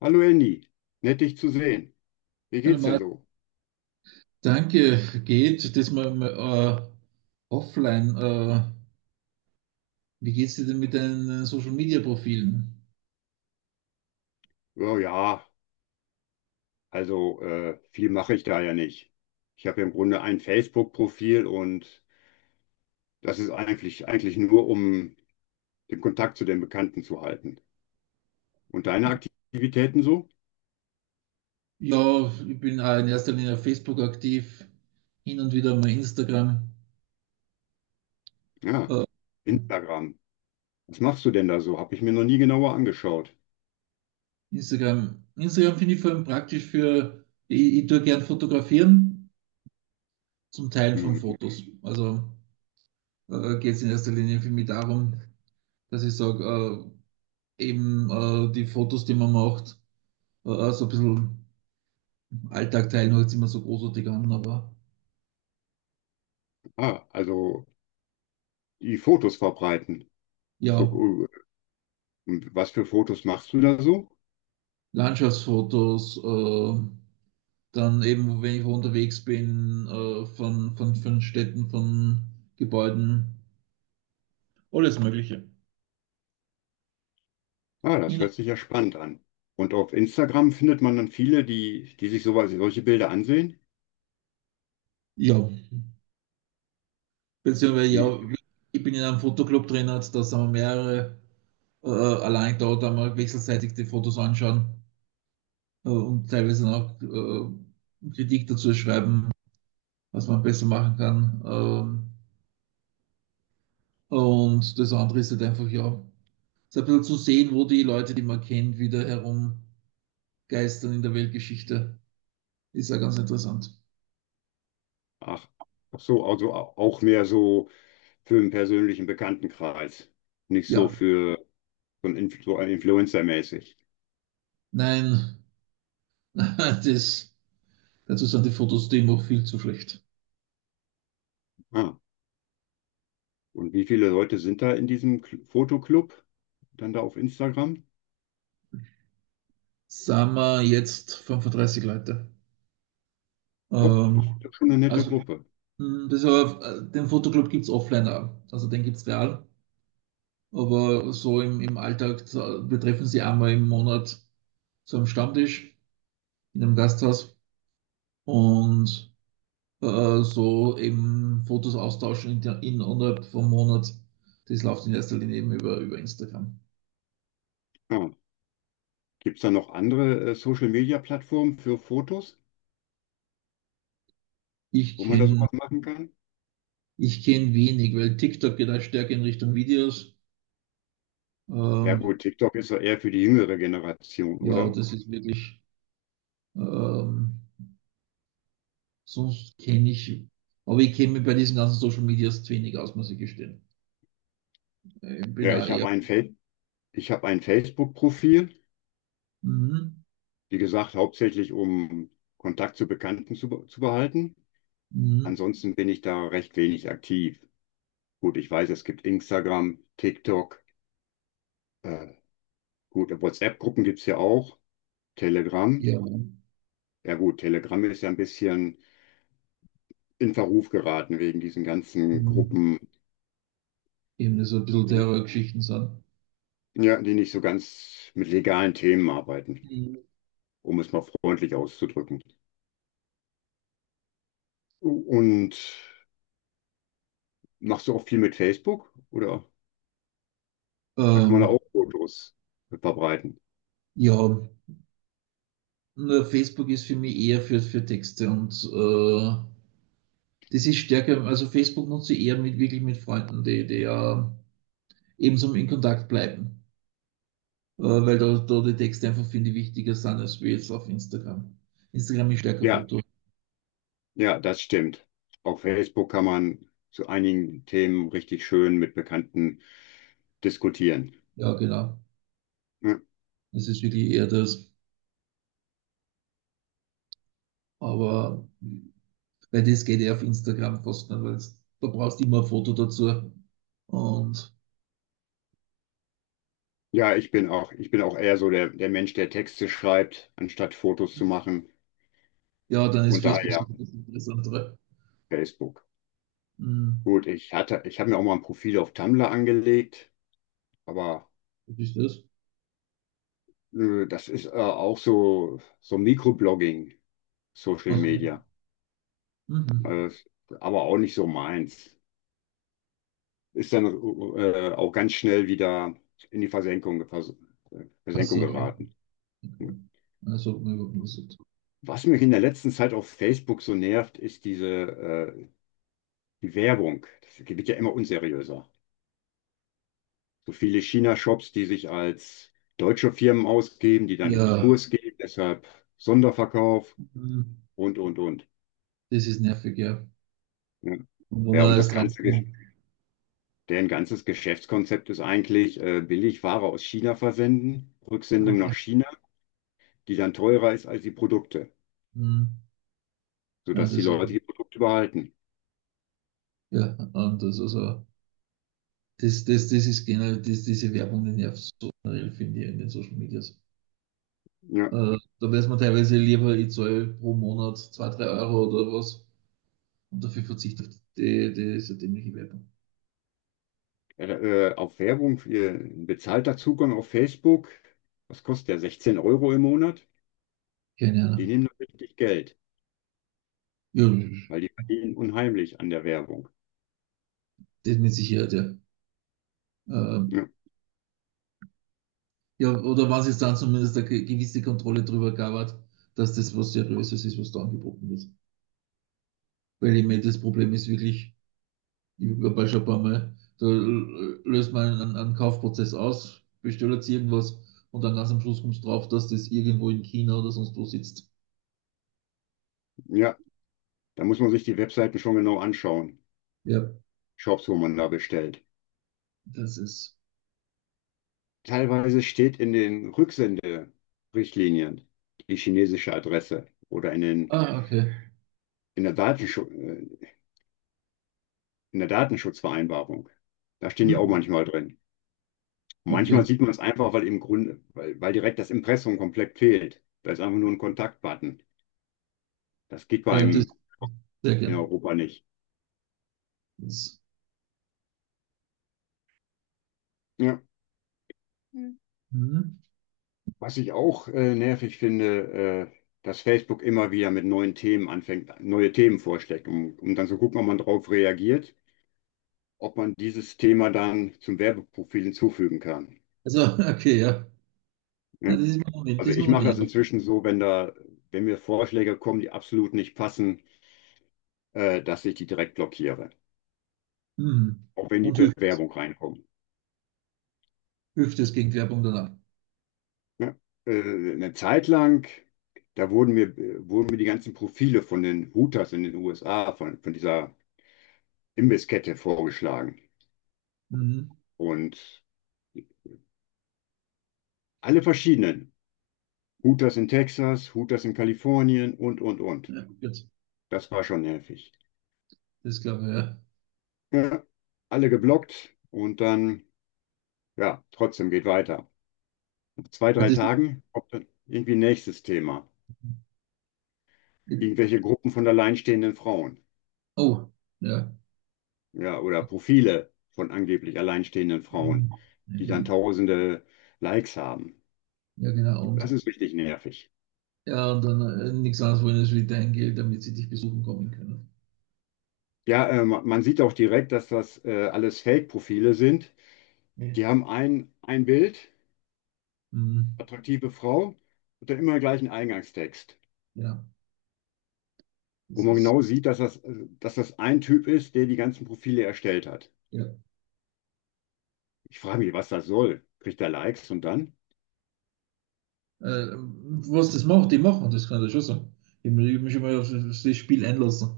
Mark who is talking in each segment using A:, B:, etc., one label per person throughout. A: Hallo Andy, nett dich zu sehen. Wie
B: Hallo
A: geht's denn
B: Marc,
A: so?
B: danke. Geht das mal, offline? Wie geht's dir denn mit deinen Social Media Profilen?
A: Oh ja, also viel mache ich da ja nicht. Ich habe ja im Grunde ein Facebook-Profil und das ist eigentlich nur, um den Kontakt zu den Bekannten zu halten. Und deine Aktivitäten so?
B: Ja, ich bin auch in erster Linie auf Facebook aktiv, hin und wieder mal Instagram.
A: Ja,
B: Äh,
A: Instagram. Was machst du denn da so? Habe ich mir noch nie genauer angeschaut.
B: Instagram, Instagram finde ich vor allem praktisch für, ich tue gern fotografieren, zum Teilen von
A: Hm,
B: Fotos. Also geht es in erster Linie für mich darum, dass ich sage, eben die Fotos, die man macht, so ein bisschen. Alltag teilen hört sich immer so großartig an, aber
A: ah, also die Fotos verbreiten. So,
B: ja,
A: äh, und was für Fotos machst du da so?
B: Landschaftsfotos, dann eben, wenn ich unterwegs bin, äh, von Städten, von Gebäuden, alles Mögliche.
A: Ah, das hört sich ja spannend an. Und auf Instagram findet man dann viele, die sich solche Bilder ansehen.
B: Ja, beziehungsweise
A: Wie,
B: ja, ich bin in einem Fotoclub drin, also da sind wir mehrere, allein da mal wechselseitig die Fotos anschauen und teilweise auch Kritik dazu schreiben, was man besser machen kann. Und das andere ist halt einfach, ja, so ein bisschen zu sehen, wo die Leute, die man kennt, wieder herumgeistern in der Weltgeschichte. Ist ja ganz interessant.
A: ach, ach so, also auch mehr so für einen persönlichen Bekanntenkreis. Nicht so
B: Ja,
A: für so ein Influencer-mäßig.
B: nein, das, dazu sind die Fotos die immer viel zu schlecht.
A: Ah, und wie viele Leute sind da in diesem Fotoclub? Dann da auf Instagram?
B: Sagen wir jetzt 35 Leute.
A: Och, das ist
B: Ähm,
A: ja schon eine nette
B: also,
A: Gruppe.
B: das aber, den Fotoclub gibt es offline auch. Also, den gibt es real. Aber so im Alltag, wir treffen sie einmal im Monat zu einem Stammtisch in einem Gasthaus und so eben Fotos austauschen in, innerhalb vom Monat. Das läuft in erster Linie eben über Instagram.
A: Ah, gibt es da noch andere Social-Media-Plattformen für Fotos,
B: Ich
A: wo man da
B: kenne
A: sowas machen kann?
B: ich kenn wenig, weil TikTok geht auch stärker in Richtung Videos.
A: Ja
B: Ähm,
A: gut, TikTok ist ja eher für die jüngere Generation,
B: ja,
A: oder?
B: das ist wirklich, ähm, sonst kenne ich, aber ich kenne mich bei diesen ganzen Social Medias zu wenig aus, muss ich gestehen. Ich bin
A: Ja,
B: auch
A: ich
B: eher,
A: habe ich habe ein Facebook-Profil,
B: mhm,
A: wie gesagt, hauptsächlich um Kontakt zu Bekannten zu behalten.
B: mhm,
A: Ansonsten bin ich da recht wenig aktiv. Gut, ich weiß, es gibt Instagram, TikTok, äh, gut, WhatsApp-Gruppen gibt's ja auch, Telegram.
B: ja,
A: Ja gut, Telegram ist ja ein bisschen in Verruf geraten wegen diesen ganzen
B: mhm,
A: Gruppen,
B: eben das so ein bisschen Terrorgeschichten sind.
A: ja, die nicht so ganz mit legalen Themen arbeiten,
B: Mhm.
A: um es mal freundlich auszudrücken. Und machst du auch viel mit Facebook? Oder da kann man
B: Ähm,
A: auch Fotos verbreiten.
B: ja, nur Facebook ist für mich eher für Texte und das ist stärker, also Facebook nutze ich eher mit wirklich mit Freunden, die, die ja ebenso in Kontakt bleiben. Weil da die Texte einfach finde ich wichtiger sind als wir jetzt auf Instagram. Instagram ist stärker
A: Ja,
B: Foto.
A: ja, das stimmt. Auf Facebook kann man zu einigen Themen richtig schön mit Bekannten diskutieren.
B: Ja, genau.
A: Ja,
B: Das ist wirklich eher das. Aber weil das geht ja auf Instagram fast nicht, weil da brauchst du immer ein Foto dazu. Und
A: ja, ich bin auch eher so der Mensch, der Texte schreibt, anstatt Fotos zu machen.
B: ja, dann ist
A: Und
B: Facebook
A: daher
B: sicher das Interessantere.
A: Facebook.
B: Hm,
A: Gut, ich habe mir auch mal ein Profil auf Tumblr angelegt, aber
B: was ist das?
A: das ist auch so Mikroblogging, Social
B: Okay.
A: Media.
B: Mhm.
A: Das- aber auch nicht so meins. Ist dann auch ganz schnell wieder in die
B: Ach
A: Versenkung
B: so.
A: geraten.
B: Okay. Also
A: Was mich in der letzten Zeit auf Facebook so nervt, ist die Werbung. Das wird ja immer unseriöser. So viele China-Shops, die sich als deutsche Firmen ausgeben, die dann in
B: ja,
A: Konkurs gehen, deshalb Sonderverkauf
B: hm,
A: und, und.
B: das ist nervig, ja.
A: Ja,
B: Und wo
A: ja
B: man
A: und
B: alles drauf kommt.
A: Deren ganzes Geschäftskonzept ist eigentlich billig Ware aus China versenden, Rücksendung
B: Ja,
A: nach China. Die dann teurer ist als die Produkte,
B: hm, ja,
A: sodass die
B: das
A: Leute die Produkte behalten.
B: ja, anders. Also, das ist generell, das, diese Werbung, die nervt so generell, finde ich, in den Social Medias.
A: Ja.
B: Da weiß man teilweise lieber, ich zahle pro Monat 2 3 Euro oder was und dafür verzichte auf diese dämliche Werbung.
A: Äh, äh, auf Werbung, äh, bezahlter Zugang auf Facebook, was kostet der? 16 Euro im Monat?
B: Keine
A: Die
B: Ahnung.
A: nehmen da richtig Geld,
B: Ja,
A: weil die verdienen unheimlich an der Werbung.
B: das mit Sicherheit, ja. Äh,
A: Ja.
B: Ja, oder was es dann zumindest eine gewisse Kontrolle drüber gab, hat, dass das was Seriöses ist, was da angeboten wird. Weil ich meine, das Problem ist wirklich, ich habe schon ein paar Mal, da löst man einen Kaufprozess aus, bestellt jetzt irgendwas und dann ganz am Schluss kommst du drauf, dass das irgendwo in China oder sonst wo sitzt.
A: Ja, da muss man sich die Webseiten schon genau anschauen,
B: Ja,
A: Shops, wo man da bestellt.
B: das ist.
A: Teilweise steht in den Rücksenderichtlinien die chinesische Adresse oder
B: Ah, okay.
A: in, der Datenschutz, äh, in der Datenschutzvereinbarung. Da stehen die auch
B: Hm,
A: manchmal drin. Manchmal
B: okay.
A: sieht man es einfach, weil im Grunde, weil, weil direkt das Impressum komplett fehlt. Da ist einfach nur ein Kontaktbutton. Das geht bei
B: Ja, das
A: einem
B: sehr
A: in
B: gern.
A: Europa nicht.
B: Das,
A: Ja.
B: hm.
A: Was ich auch nervig finde, dass Facebook immer wieder mit neuen Themen anfängt, neue Themen vorschlägt, um dann zu gucken, ob man darauf reagiert, ob man dieses Thema dann zum Werbeprofil hinzufügen kann.
B: Also, okay, ja. Na,
A: Ne?
B: das ist mir noch, das
A: Also
B: ist mir
A: ich
B: noch
A: mache das
B: weniger aufgefallen.
A: inzwischen so, wenn mir Vorschläge kommen, die absolut nicht passen, dass ich die direkt blockiere,
B: Hm.
A: auch wenn die
B: Und hilft das?
A: Bewerbung reinkommt.
B: Hilft das gegen Werbung danach?
A: Ja, eine Zeit lang, da wurden mir die ganzen Profile von den Hooters in den USA, von dieser Imbisskette vorgeschlagen.
B: Mhm.
A: Und alle verschiedenen. Hooters in Texas, Hooters in Kalifornien und, und.
B: Ja, gut,
A: Das war schon nervig.
B: das glaube ich, ja.
A: Ja, alle geblockt und dann, ja, trotzdem geht weiter. Nach zwei,
B: Ja,
A: drei
B: das ist,
A: Tagen kommt dann irgendwie nächstes Thema. Irgendwelche Gruppen von alleinstehenden Frauen.
B: oh, ja.
A: Ja, oder Profile von angeblich alleinstehenden
B: Mhm.
A: Frauen,
B: Ja,
A: die dann
B: genau.
A: tausende Likes haben.
B: Ja, genau. Und
A: Das ist richtig nervig.
B: ja, und dann nichts anderes wollen als wie dein Geld, damit sie dich besuchen kommen können.
A: Ja, man sieht auch direkt, dass das alles Fake-Profile sind.
B: Ja.
A: Die haben ein Bild,
B: Mhm.
A: attraktive Frau, und dann immer den gleichen Eingangstext,
B: Ja,
A: wo
B: das
A: man
B: ist,
A: genau sieht, dass das ein Typ ist, der die ganzen Profile erstellt hat.
B: ja.
A: Ich frage mich, was das soll. Kriegt er Likes und dann?
B: Was das macht, die machen, das kann ich schon sagen. Ich hab mich schon mal auf das Spiel einlassen.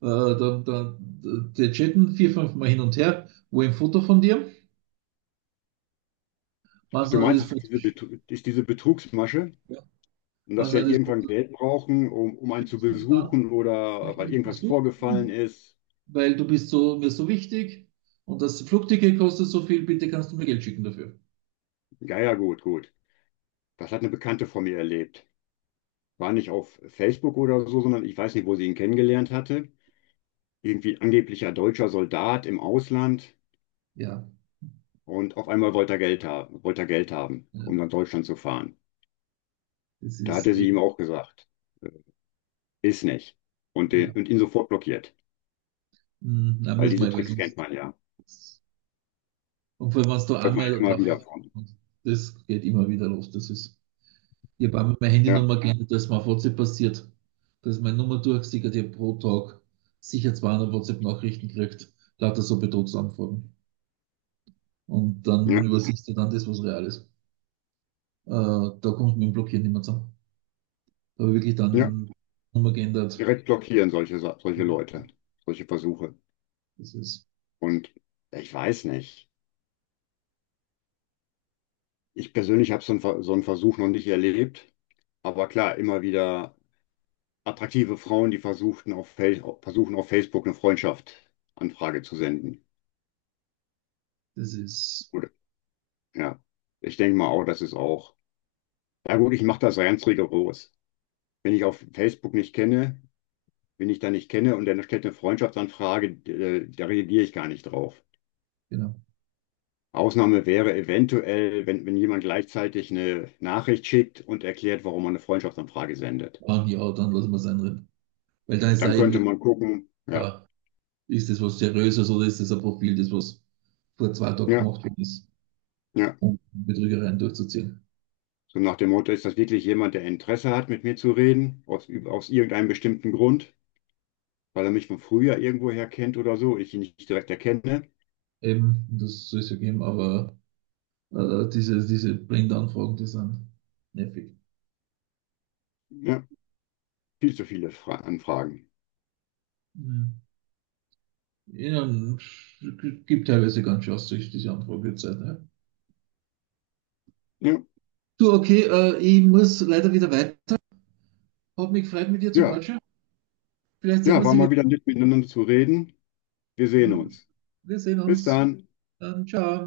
B: Die chatten vier, fünf Mal hin und her, wo ein Foto von dir,
A: Ach,
B: was
A: du
B: dann
A: meinst,
B: das
A: das
B: Foto,
A: ist Diese Betrugsmasche?
B: ja,
A: Und dass
B: was dann
A: wir
B: das
A: irgendwann
B: Foto
A: Geld brauchen, um einen zu
B: schickst und dann
A: besuchen oder
B: möchte ich
A: weil
B: dich
A: irgendwas vorgefallen
B: besuchen,
A: ist.
B: weil du bist so, mir so wichtig und das Flugticket kostet so viel, bitte kannst du mir Geld schicken dafür.
A: Ja, ja, gut, gut. Das hat eine Bekannte von mir erlebt. War nicht auf Facebook oder so, sondern ich weiß nicht, wo sie ihn kennengelernt hatte. Irgendwie angeblicher deutscher Soldat im Ausland.
B: Ja,
A: Und auf einmal wollte er Geld haben, wollte er Geld haben, um
B: ja
A: nach Deutschland zu fahren.
B: das
A: Da
B: ist
A: hatte sie
B: eben,
A: ihm auch gesagt, äh, ist nicht. Und
B: ja.
A: ihn sofort blockiert.
B: Hm, na,
A: Weil
B: muss
A: diese
B: man, weil
A: Tricks kennt
B: sonst.
A: man ja.
B: Und vor allem, wenn du
A: Hört man ja
B: einmal
A: immer
B: drauf,
A: wieder von.
B: und das geht immer wieder los. Das ist, ich habe einmal meine
A: Ja,
B: Handynummer geändert, dass mir auf WhatsApp passiert, dass meine Nummer durchgesickert, ich habe pro Tag sicher 200 WhatsApp-Nachrichten gekriegt, lauter so Betrugsanfragen. Und dann
A: ja,
B: übersiehst du dann das, was real ist. Da kommt du mit dem Blockieren nicht mehr zusammen. Da habe ich wirklich
A: ja.
B: dann Nummer geändert.
A: Direkt blockieren, solche Leute, solche Versuche.
B: Das ist,
A: Und ich weiß nicht. Ich persönlich habe so einen Versuch noch nicht erlebt. Aber klar, immer wieder attraktive Frauen, die versuchen auf Facebook eine Freundschaftsanfrage zu senden.
B: das ist,
A: Gut, ja. Ich denke mal auch, das ist auch. Ja gut, ich mache das ganz rigoros. Wenn ich auf Facebook nicht kenne, wenn ich da nicht kenne und dann stellt eine Freundschaftsanfrage, da reagiere ich gar nicht drauf.
B: genau.
A: Ausnahme wäre eventuell, wenn jemand gleichzeitig eine Nachricht schickt und erklärt, warum man eine Freundschaftsanfrage sendet.
B: Ah, ja, dann lassen wir es einreden. Weil dann ist da
A: Dann könnte
B: irgendwie,
A: man gucken, ja,
B: ja, ist das was Seriöses oder ist das ein Profil, das was vor 2 Tagen
A: ja,
B: gemacht worden ist,
A: ja.
B: um Betrügereien durchzuziehen?
A: So nach dem Motto, ist das wirklich jemand, der Interesse hat, mit mir zu reden, aus irgendeinem bestimmten Grund, weil er mich von früher irgendwoher kennt oder so, ich ihn nicht direkt erkenne.
B: Eben, das soll es ja geben, aber äh, diese Blindanfragen, die sind nervig.
A: Ja, viel zu viele Fra Anfragen.
B: Mhm. Ja, gibt teilweise ganz schön Aussicht, diese Anfragezeit. Ne?
A: Ja,
B: Du, okay, ich muss leider wieder weiter. Hat mich gefreut, mit dir zu
A: ja,
B: quatschen. Vielleicht sehen wir
A: ja, war
B: sie wieder.
A: mal wieder nett miteinander zu reden. Wir sehen
B: Mhm.
A: uns.
B: Wir sehen
A: Bis
B: uns.
A: dann.
B: Dann ciao.